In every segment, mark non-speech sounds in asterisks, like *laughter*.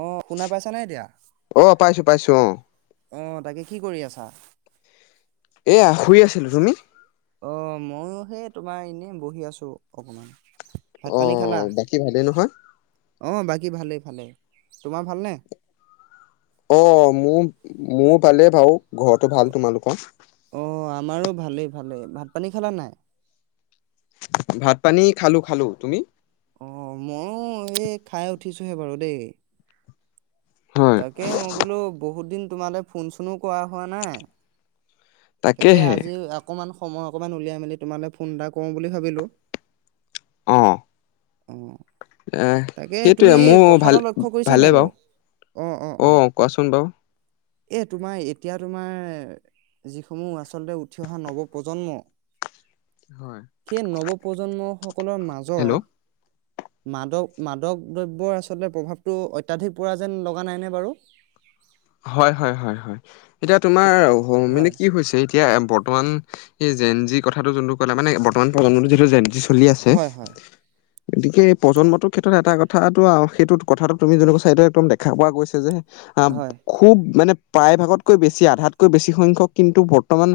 অ শুনা পাইছা নাই এতিয়া অ পাইছো পাইছো অ অ তাকে কি কৰি আছা এয়া শুই আছিলো তুমি অ', ময়ো সে তোমাৰ এনে বহি আছো অকমান ভাত অ পানী খালা? বাকী ভালেই নহয় ভালে তোমাৰ ভালনে অ মোৰ মোৰ ভালেই বাৰু ঘৰটো ভাল তোমালোকৰ আৰু ভালেই ভালেই ভাত পানী খালা নাই? ভাত পানী খালো খালো। তুমি? অ ময়ো এই খাই উঠিছোহে বাৰু দেই। হয় তাকে মই বোলো বহুত দিন তোমালে ফোন চোনো কৰা হোৱা নাই। তাকে তাকেহে আজি অকমান। সময় অকমান উলিয়াই মেলি তোমালে ফোন এটা কৰো বুলি ভাবিলো। অঁ। অ। আহ তাকে তুমি সেইটোৱে এই মোৰ কথা এটা ভাল লক্ষ্য কৰিছা নাই ভালে বাৰু অ কোৱাচোন বাৰু। এ তোমাৰ এতিয়া তোমাৰ যিসমূহ আচলতে উঠি অহা নৱপ্ৰজন্ম হয় সেই নৱপ্ৰজন্ম সকলৰ হেল্ল' মাজত মাদক মাদক দ্ৰব্যৰ আচলতে প্ৰভাৱটো অত্যাধিক পৰা যেন লগা নাইনে বাৰু হয় হয় হয় হয় এতিয়া তোমাৰ মানে হয় কি হৈছে এতিয়া বৰ্তমান এই জেন জি কথাটো যোনটো কলে মানে বৰ্তমান প্ৰজন্মতো যি জেন জি চলি আছে হয় হয় গতিকে এই প্ৰজন্মটোৰ ক্ষেত্ৰত এটা কথাটো সেইটো কথাটো তুমি যেনেকুৱা চাইদ একদম দেখা পোৱা গৈছে যে অ হয় খুব মানে প্ৰায়ভাগতকৈ বেছি আধাতকৈ বেছি সংখ্যক কিন্তু বৰ্তমান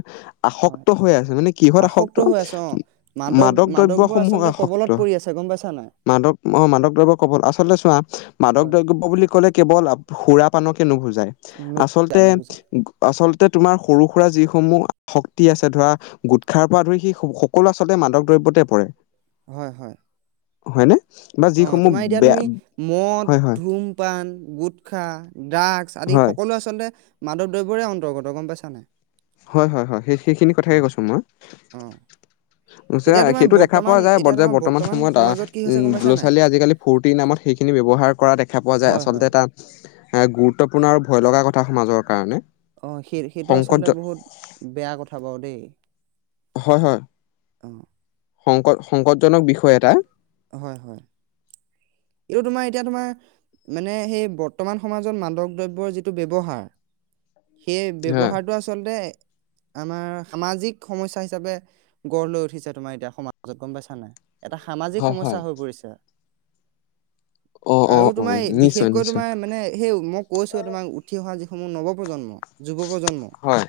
হয় আসক্ত হৈ আছে মানে কিহত আসক্ত হৈ আছে অ মাদক মাদকবোৰ দ্ৰব্যসমূহক আচলতে আসক্ত কবলত পৰি আছে গম পাইছা নাই মাদক আহ মাদক দ্ৰব্য ক'বল আচলতে চোৱা মাদক হয় দ্ৰব্য বুলি ক'লে কেৱল সুৰা পানকে নুবুজাই নুবুজাই আচলতে নুবুজাই আচলতে তোমাৰ সৰু সুৰা যিসমূহ শক্তি আছে ধৰা গুটখাৰ পৰা ধৰি সেই সকলো আচলতে মাদক দ্ৰব্যতে পৰে। হয় হয়। হয়নে? বা অ যিসমূহ তোমাৰ এতিয়া বেয়া তুমি মদ, হয় হয় ধুমপান, গুটখা, ড্ৰাগ আদি হয় সকলো আচলতে মাদক দ্ৰব্যৰে অন্তৰ্গত গম পাইছানে? হয় হয় হয়‌ সেইখিনি কথাকেই কৈছো মই। অ এতিয়া *unintelligible* তোমাৰ সেইটো দেখা বৰ্তমান পোৱা যায় এতিয়া যে তোমাৰ বৰ্তমান সময়ত আ‌ সমাজত কি অ হৈছে গম পাইছা লৰা নাই? ছোৱালীয়ে আজিকালি ফূৰ্তি নামত সেইখিনি ব্যৱহাৰ কৰা দেখা পোৱা যায় হয় আচলতে হয়। তাত গুৰুত্বপূৰ্ণ আৰু ভয় লগা কথা সমাজৰ কাৰণে। অ সেই সেইটো সংকট আচলতে বহুত, বেয়া কথা বাৰু দেই। হয়-হয়। অ সংক সংকটজনক বিষয় এটা। হয়-হয় এইটো তোমাৰ এতিয়া তোমাৰ মানে সেই বৰ্তমান সমাজত মাদক দ্ৰব্যৰ যিটো ব্যৱহাৰ, সেই হয় ব্যৱহাৰটো আচলতে আমাৰ সামাজিক সমস্যা হিচাপে গঢ় লৈ উঠিছে তোমাৰ এতিয়া সমাজত গম পাইছা নাই। এটা সামাজিক হয় সমস্যা হয় হৈ পৰিছে। অঁ আৰু অঁ অঁ তোমাৰ নিশ্চয় বিশেষকৈ নিশ্চয় তোমাৰ মানে সেই মই কৈছো তোমাক উঠি অহা যি সমূহ নৱপ্ৰন্ম প্ৰজন্ম হয়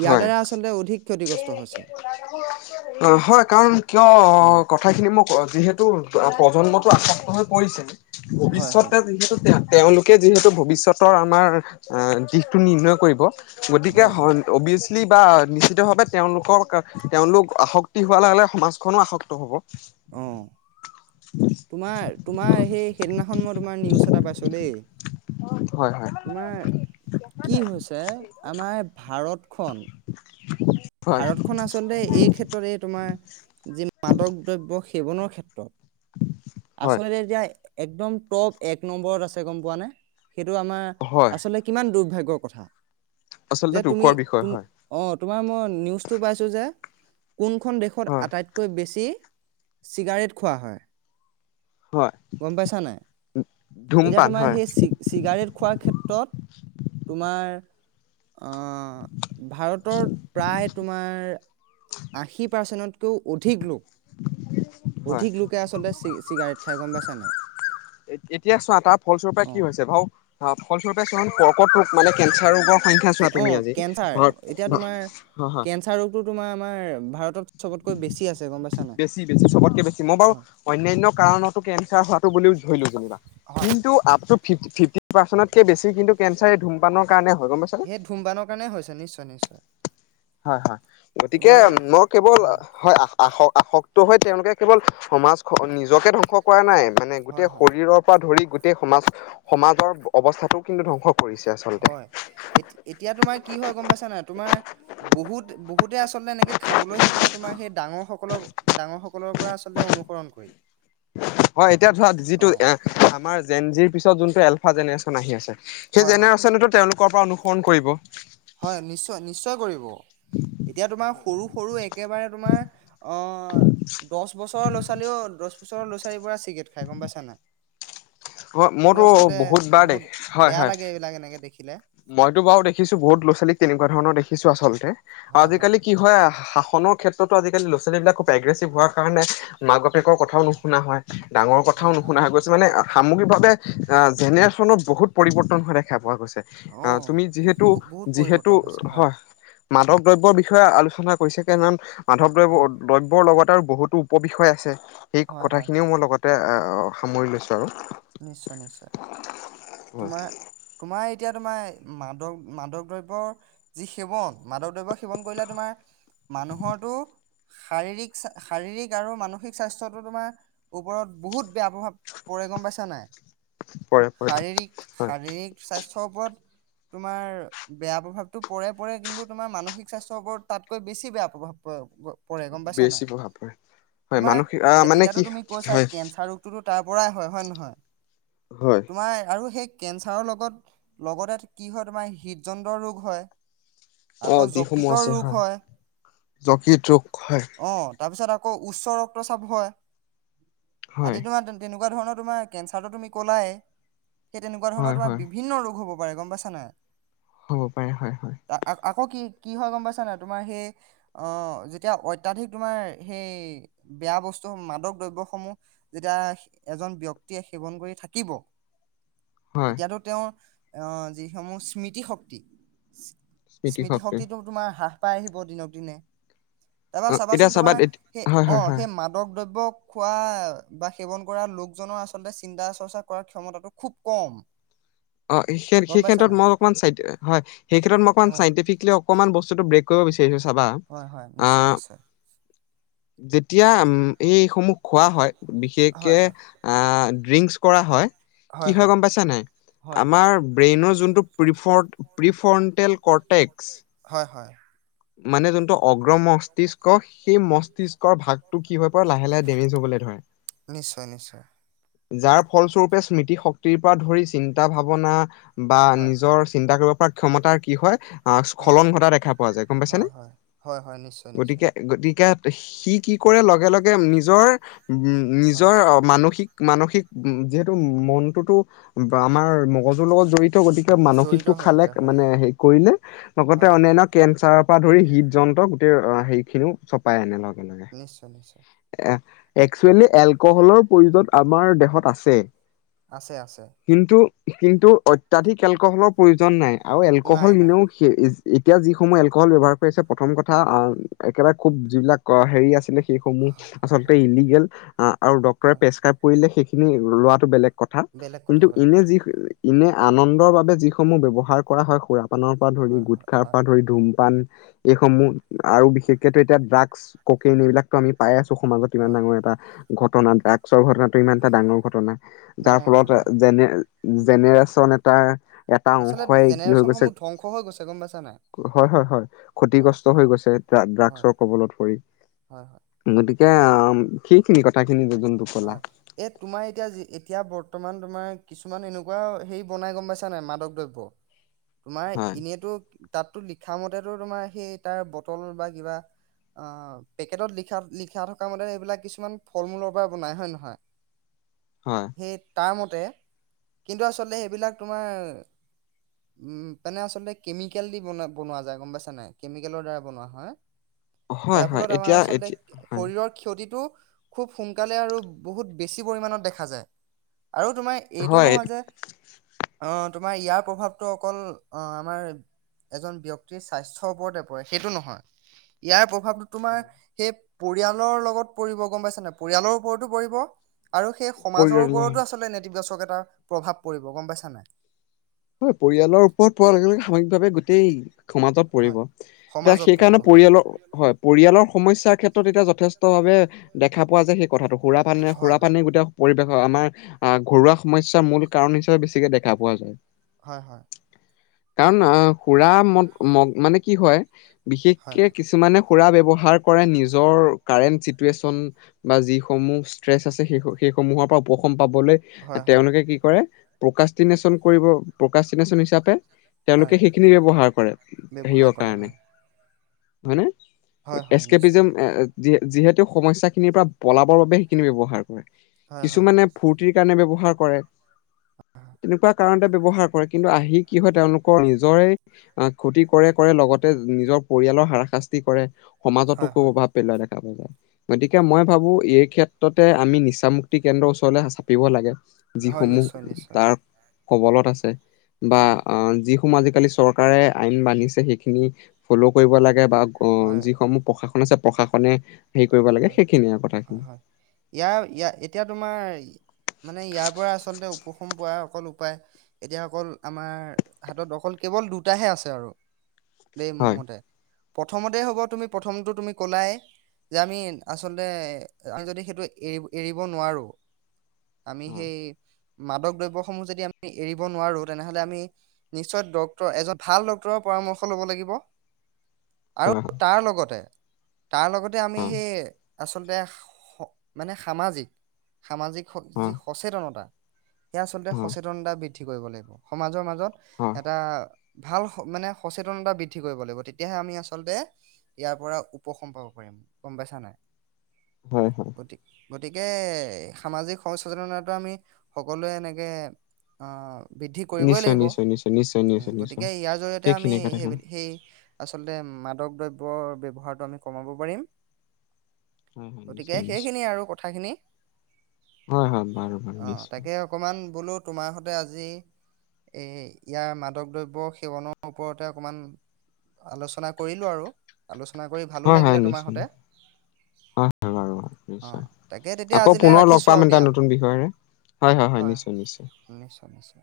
ইয়াৰ হয় দ্বাৰা আচলতে অধিক ক্ষতিগ্ৰস্ত হৈছে। অ' হয় কাৰণ কিয় অ', কথাখিনি মোক যিহেতু প্ৰজন্মতটো আসক্ত হৈ পৰিছে। হয়, হয়, ভৱিষ্যতে যিহেতু তে তেওঁলোকে যিহেতু ভৱিষ্যতৰ আমাৰ দিশটো নিৰ্ণয় কৰিব। গতিকে, হয়, হয়, হন অবি বা নিশ্চিতভাৱে তেওঁলোকৰ, -তেওঁলোক আসক্তি হোৱাৰ লগ-লগে সমাজখনো আসক্ত হ'ব। অহঁ। তোমাৰ-তোমাৰ সেই সেইদিনাখন মই তোমাৰ নিউজ এটা পাইছো দেই। হয় হয় তোমাৰ কি হৈছে, আমাৰ ভাৰত খন। *inaudible* হয় ভাৰতখনন আচলতে এই ক্ষেত্ৰতে তোমাৰ যি মাদক দ্ৰব্য সেৱনৰ ক্ষেত্ৰত হয় আচল য *unintelligible* একদম টপ এক নম্বৰত আছে, গম পোৱা নে। সেইটো আমাৰ হয় আচলতে কিমান দুৰ্ভাগ্য। কথা। আচলতে যে তুমি, দুখৰ বিষয় তুম হয় অ, তোমাৰ মই নিউজটো পাইছোঁ যে কোনখন দেশত হয় আটাইতকৈ বেছি চিগাৰেট খোৱা হয়। হয় গম পাইছা নাই? এতিয়া ধূমপান তোমাৰ হয় সেই চি-চিগাৰেট খোৱাৰ ক্ষেত্ৰত তোমাৰ আহ ভাৰতত প্ৰায় তোমাৰ আশী পাৰ্চেণ্টত কৌ অধিক লোক হয় অধিক লোকে আচলতে চি-চিগাৰেট খাই গম পাইছা নে এ এতিয়া চোৱা তাৰ ফলস্বৰূপ অ কি হৈছে, ভাও ফলসৰূপে কৰ্কট ৰোগ মানে কেঞ্চাৰ ৰোগৰ সংখ্যা কি, চোৱা অ, তুমি আজি কেঞ্চাৰ? এতিয়া ভাৰত তোমাৰ হয় হয় কেঞ্চাৰ ৰোগটো তোমাৰ আমাৰ ভাৰতত চবতকৈ বেছি আছে গম পাইছা নাই বেছি, বেছি চবতকে বেছি, মই বাৰু হয় অন্যান্য কাৰণতো কেঞ্চাৰ হোৱাটো বুলিও ধৰিলো যেনিবা হয়, কিন্তু আপ ফিফট, ফিফটি পাৰ্চেণ্টতকৈ বেছি কিন্তু কেঞ্চাৰ এই ধূমপানৰ কাৰণে হ সেই ধূমপানৰ কাৰণে হৈছে নিশ নিশ্চয়। হয়, হয়, গতিকে তোমাৰ মই কেৱল হয়, আ আসক্ত হৈ তেওঁলোকে কেৱল সমাজ খ, নিজকে ধ্বংস কৰা নাই মানে হয় গোটেই হয় শৰীৰৰ পৰা ধৰি গোটে সমাজ, সমাজৰ অৱস্থাটো কিন্তু ধ্বংস কৰিছে আচলতে হয়, এত-এতিয়া তোমাৰ কি হয় গম পাইছা নাই, তোমাৰ বহুত, বহুতে আচলতে এনেকে খাবলৈ শিকিলে তোমাৰ সেই ডাঙৰ সকলক, ডাঙৰ সকলৰ পৰা আচলতে অনুসৰণ কৰি। হয় এতিয়া ধৰা অ যিটো এ, আমাৰ জেনজি পিছত যোনটো এলফা জেনেৰেচন আহি আছে। সেই হয় হয় জেনেৰেচনেতো তেওঁলোকৰ পৰা অনু ফোন কৰিব। হয় নিশ্চয়-নিশ্চয় কৰিব, এতিয়া তোমাৰ সৰু-সৰু একেবাৰে তোমাৰ, অ' দহ বছৰৰ ল'ৰা ছোৱালীও দছ *unintelligible* পৰা চিগেট খায়, গম পাইছা নাই অ সেইটো মইতো আচলতে বহুত বাৰ দে, হয়, বেয়া হয়, লাগে এইবিলাক এনেকে দেখিলে মইতো বাৰু দেখিছো বহুত ল'ৰা-ছোৱালী তেনেকুৱা ধৰণৰ দেখিছো আচলতে আজিকালি কি হয় আহ নৰ ক্ষেত্ৰতো আজিকালি ল'ৰা-ছোৱালীবিলাক খুব অগ্ৰিছিভ হোৱাৰ কাৰণে মাবাপ পেকৰ কথাও নুশুনা হয়, ডাঙৰ কথাও নুশুনা হয়, গৈছে মানে সামগ্ৰিকভাৱে অ জেনেৰেশ্যনত বহুত পৰিৱৰ্তন হোৱা দেখা পোৱা গৈছে অ তুমি যিহেতু বহুত বহুত যিহেতু পৰিৱৰ্তন হৈছে হয় মাদক দ্ৰব্যৰ বিষয়ে আলোচনা পছোকে নান মাধৱদ্ৰব্য হয় দ্ৰব্যৰ লগত তাৰ বহুতো উপবিষয় আছে সেই হয় হয় কথাখিনিও মোৰ লগত সামৰি লৈছে নিশ্চয় নিশ্চয় হয় তোমাৰ তোমাৰ এতিয়া তোমাৰ মাদক মাদক দ্ৰব্যৰ যি সেৱন মাদক দ্ৰব্য সেৱন কৰিলে তোমাৰ মানুহৰো শাৰীৰিক শাৰীৰিক আৰু মানসিক স্বাস্থ্যতো তোমাৰ ওপৰত বহুত বেয়া প্ৰভাৱ পৰিৰে গম পাইছে জন নাই পৰে পৰে শাৰীৰিক হয় শাৰীৰিক স্বাস্থ্য ্থ ওপৰত তোমাৰ বেয়া প্ৰভাৱতটো পৰে পৰে কিন্তু তোমাৰ মানসিক স্বাস্থ্যৰ ওপৰত তাতকৈ বেছি বেয়া প্ৰভাৱ পৰে গম পাইছা বেছি নাই প্ৰভাৱ পৰে হয় তোমাৰ মানসিক আহ এতিয়া মানে এতিয়াতো কি তুমি কৈছা হয় কেঞ্চাৰ ৰোগটোতো তাৰ পৰাৰাই হয় হয় নহয় হয় তোমাৰ আৰু সেই কেঞ্চাৰৰ লগত লগতে কি হয় তোমাৰ হৃদযন্ত্ৰৰ ৰোগ হয় অ আকৌ যিসমূহ যকৃতৰ আছে ৰোগ হয় জকিোক হয় অ তাৰপিছত আকৌ উচ্চ ৰক্তচাপ হয় হয় আদিিতোমাৰ তেনেকুৱা ক ধৰণৰোমাৰ কেঞ্চাৰটো তুমি ক'লাই সেই তেনেুৱ ধৰণৰ হয় তোমাৰ হয় বিভিন্ ৰ হব বাৰে গম পাইছ নাই হ'ব পাৰে হয় হয় আকৌ কি কি হয় গম পাইছাানে তোমাৰ সেই অ যেতিয়া অত্য়াধিক তোমাৰ সেই বেয়া বস্তু মাদক দ্ৰব্য়সমূহ যেতিয়া এজন ব্ক্তি এতিয়া সেৱন কৰি থাকিব হয় তেতিয়াতো তেওঁৰ আহ যিসমূহ স্মৃতি শক্তি স্মৃতি শক্তি স্মৃতিশক্তিটো তোমাৰ হ্ৰাস পাই আহিব দিনক দিনে তাৰপা অ এতিয়া চাবাচোন চাবা তোমাৰ সেই হয় অ হয় হয় সেই মাদক দ্ৰব্য খোৱা বা সেৱন কৰা লোকজনৰ আচলতে আচলতে চিন্তা চৰ্চা কৰাৰ ক্ষমতাটো খুব কম অ গম সেই পাইছা ক্ষেত্ৰত নাই মই অকমান হয় সেই ক্ষেত্ৰত মই অকণমান হয় চাইণ্টিফিকি অকমান বস্তু ব্ৰে কৰিবাৰ সেইন চাবা হয় হয় নিশ্চয় আহ নিশ্চয় যেতিয়া উম এইসমূহ খোৱা হয় হয় বিশেষকে হয় আহ ড্ৰিংকছ কৰা হয় কি হয় গম পাইছা নাই হয় আমাৰ ব্ৰেইনৰ যোনটো প্ৰিফড প্ৰিফৰ্ণ্টেল হয় হয় মানে যোনটো অগ্ৰ মস্তিষ্ সেই মস্তিষ্কৰ ভাগটো কি হৈ পৰে লাহে লাহে ডেমেজ হবলৈ ধৰে নিশ্চয় নিশ্চয় যাৰ ফলস্বৰূপে স্মৃতি শক্তিৰ পৰা ধৰি চিন্তা ভাৱনা বা হয় নিজৰ চিন্তা কৰিব ক্ষমতাৰ কি হয় অ হয় স্খলন ঘটা দেখা পোৱা যায় গম হয় পাইছেনেে হয় হয় হয় নিশ্চয় নিশ্চয় গতিকে গতিকে সি কি কৰে লগে লগে নিজৰ উ হয় নিজৰ মানসিক মানসিক যিহেতু মনটোতো আমাৰ মগজুৰ লগত জড়িত গতিকে জড়িত মানসিকটো হৈ খালে থাকে হয় মানে হেৰি কৰিলে লগতে হয় অনান্য কেঞ্চাৰ তপ পৰা ধৰি হৃদ যন্ত্ৰ গোটেই হেৰিখিনিও চপাই আনে লগ নিশ্চয় নিশ্চয় এক্চুৱেলি এলকহলৰ প্ৰয়োজন আমাৰ দেহত আছে আছে আছে কিন্তু কিন্তু অত্যাধিক এলকহলৰ প্ৰয়োজন নাই আৰু এলকহল নাই নাই কনেও এতিয়া যিসমূহ এলকহল ব্যৱহাৰ কৰি আছে প্ৰথম কথা একেবাৰে খুব যিবিলাক হেৰি আছিলে সেইসমূহ হয়, আচল হয়, ইলিগেল ডৰে হয় প্ৰে্ৰ সেইখিনি লোৱাটো বেলেগ কথা বেলেগ কথা, কিন্তু বেলেগ এনে কথা। যি ইনে আনন্দৰ বাবে যিসমূহ ব্যৱহাৰ কৰা হয় খুৰাত পানৰ পৰা ধৰি হয়, হয়, গুটখাৰ হয়, পৰা ধৰি ধুূমপান এইসমূহ আৰু বিশেষকো এতিয়া ড্ৰাগছ ককন এইবিলাকো আমি পাই আছো সমাজত ইমান হয়, ডাঙৰ হয়, এটা ঘটনা অ', ড্ৰাকসৰ ঘটনা এটা ডাঙৰ ঘটনা যাৰ ডাঙৰ ফলত ঘটনা হয়। যেনে জেনেৰেচন এটা এটা আচলতে অংশই কি হৈ গৈছে জেনেৰেশ্যনসমূহ ধ্বংস হৈ গৈছে গম পাইছা নাই? হয় হয় হয় অ', ক্ষতিগ্ৰস্ত হৈ গৈছে হয়, ড্ৰাগছৰ কবলত পৰি হয়, হয়, গতি সেই খিনি কথা খিনি *unintelligible* এ তোমাৰ এতিয়া এতিয়া বৰ্তমান তোমাৰ কিছুমান এনেকুৱা হেৰি বনাই গম পাইছা নাই মাদক দ্ৰব্য। তোমাৰ হয় এনেইতো। তাতো লিখা মতেতো তোমাৰ সেই তাৰ বটল বা কিবা অ পেকেটত লিখা লিখা থকা মতে সেইবিলাক কিছুমান ফল মূলৰ বনাই হয় ন নহয়। হয় সেই তাৰ মতে কিন্তু আচলতে সেইবিলাক তোমাৰ উ মানে আচলতে কেমিকেল দি বনোৱা যায় গম পাইছা নাই কেমিকেলৰ দ্বাৰা বনোৱা হয়। হয় যাৰ হয় ফলত আমাৰ এতিয়া আচলতে এতিয়া হয় শৰীৰৰ ক্ষতিটো। খুব সোনকালে আৰু বহুত বেছি পৰিমাণত দেখা যায়। আৰু তোমাৰ এইটো হয় নহয় যে অ তোমাৰ ইয়াৰ প্ৰভাৱটো অকল অ আমাৰ এজন ব্যক্তিৰ স্বাস্থ্যৰ ওপৰতে পৰে সেইটো নহয় ইয়াৰ ভাৱটো তোমাৰ সেই পৰিয়ালৰ লগত পৰিব গম পাইছনে নাই পৰিয়ালৰ ওপৰতো পৰিব আৰু সেই সমাজৰ পৰিয়াল ওপৰতো হয় আচলতে নেতিবাচক প্ৰভাৱ পৰিব গম পাইছা নাই হয় পৰিয়ালৰ ওপৰত পৰাৰ লগে লগে সাময়িকভাৱে গোটেই সমাজত পৰিব হয় এতিয়া সমাজত পৰিব সেইকাৰণে পৰিয়ালৰ হয় পৰিয়ালৰ সমস্যাৰ ক্ষেত্ৰত এতিয়া যথেষ্ট ভাৱে দেখা পোৱা যায় সেই কথাটো সুৰা পানী কৈছো। হয় সুৰা হয় পানী *unintelligible* হয় আমাৰ ঘৰুৱা সমস্যাৰ মূল কাৰণ হিচাপে বেছিকে দেখা পোৱা যায় হয় হয় কাৰণ আহ সুৰা ম ম -মানে কি হয় হয় বিশেষকে কিছুমানে সুৰা ব্যৱহাৰ কৰে নিজৰ কাৰেণ্ট চিটুৱেচন বা যিসমূহ ষ্ট্ৰেচ আছে সেই সেইসমূহৰ পৰা উপশম পাবলৈ হয় হয় তেওঁলোকে কি কৰে প্ৰকাষ্টিনেচন কৰিব প্ৰকাষ্টিনেচন হিচাপে তেওঁলোকে হয়। সেইখিনি ব্যৱহাৰ কৰে ব্যৱহাৰ হেৰিয় কৰে কাৰণে হয় হয়নে হয় হয় নিশ্চয় এছকেপিজম যি যিহেতু সমস্যা খিনিৰ পৰা পলাবৰ বাবে সেইখিনি ব্যৱহাৰ কৰে হয় হয় কিছুমানে ফূৰ্তিৰ কাৰণে ব্যৱহাৰ কৰে তেনেকুৱা কাৰণতে ব্যৱহাৰ কৰে কিন্তু আহি কি হয় তেওঁলোকৰ নিজৰে ক্ষতি কৰে কৰে লগতে নিজৰ পৰিয়ালৰ হাৰাশাস্তি কৰে। সমাজতো হয় কু হয়। প্ৰভাৱ পেলোৱা দে। গতিকে মই ভাবো এই ক্ষেত্ৰতে আমি নিচামুক্তি কেন্দ্ৰৰ ওচৰলে চাপিব লাগে। হয় যিসমূহ নিশ্চয় নিশ্চয় তাৰ কবলত আছে। বা হয় অ যি আজিকালি চৰকাৰে আইন বান্ধিছে সেইখিনি ফ'ল' কৰিব লাগে। বা অ যিসমূহ প্ৰশা লিছে প্ৰশাসনে হেৰি কৰিব লাগে সেইখিনিয়ে কথাখিনি হয়-হয়-হয় ইয়াৰ এতিয়া তোমাৰ মানে ইয়াৰ পৰা আচলতে উপষম পোৱা অকল উপায় এতিয়া অকল আমাৰ হাতত অকল কেৱল দুটাহে আছে আৰু। দেই মোৰ হয় মতে। প্ৰথমতে হ'ব তুমি প্ৰথমটো তুমি কলাই। যে আমি আচলতে, আমি যদি সেইটো এৰি এৰিব নোৱাৰো। আমি হয় সেই মাদক দ্ৰব্যসমূহ যদি আমি এৰিব নোৱাৰো, তেনেহ'লে আমি, নিশ্চয় ডক্টৰ এজন ভাল ডক্টৰৰ পৰামৰ্শ ল'ব লাগিব। আৰু হয় তাৰ লগতে। তাৰ লগত আমি হয় সেই আচলতে, স মানে সামাজিক। সামাজিক যি হয় সচেতনতা। এয়া আচলতে সচেতনতা বৃদ্ধ বৃদ্ধি কৰিব লাগিব সমাজৰ মাজত হয় এটা ভাল স মানে সচেতনতা বৃদ্ধি কৰিব লাগিব। তেতিয়াহে আমি আচলতে, ইয়াৰ পৰা উপশম পাব পাৰিম। গম পাইছা নাই। হয়-হয়। গতি গতিকে, সামাজিক সচেতনতাটো আমি সকলোৱে এনেকে, অ', বৃদ্ধি কৰিবই নিশ্চয় লাগিব। নিশ্চয় নিশ্চয় নিশ্চয় উম, নিশ্চয় নিশ্চয় গতিকে ইয়াৰ জৰিয়তে আমি সেইখিনি কথাখিনি সেই-সেই আচলতে মাদক দ্ৰব্যৰ ব্যৱহাৰটো আমি কমাব পাৰিম। হয় হয় গতিকে নিশ্চয় নিশ্চয় সেইখিনিয়ে আৰু কথাখিনি। হয় হয় বাৰু বাৰু অ নিশ্চয়। তাকে অকমান বোলো তোমাৰ সতে আজি, এই ইয়াৰ মাদক দ্ৰব্য সেৱনৰ ওপৰতে অকমান, আলোচনা কৰিলো আৰু, আলোচ *unintelligible* কৰি ভালো হয় হয় লাগিলে তোমাৰ নিশ্চয় সৈতে। হয় হয় বাৰু অ নিশ্চয়, তাকে তেতিয়া আকৌ আজিলৈ পুনৰ লগ ৰাখিছো আৰু পাম এটা দিয়া নতুন বিষয়েৰে, হয় হয় হয় নিশ্চয় নিশ্চয়। নিশ্চয় নিশ্চয়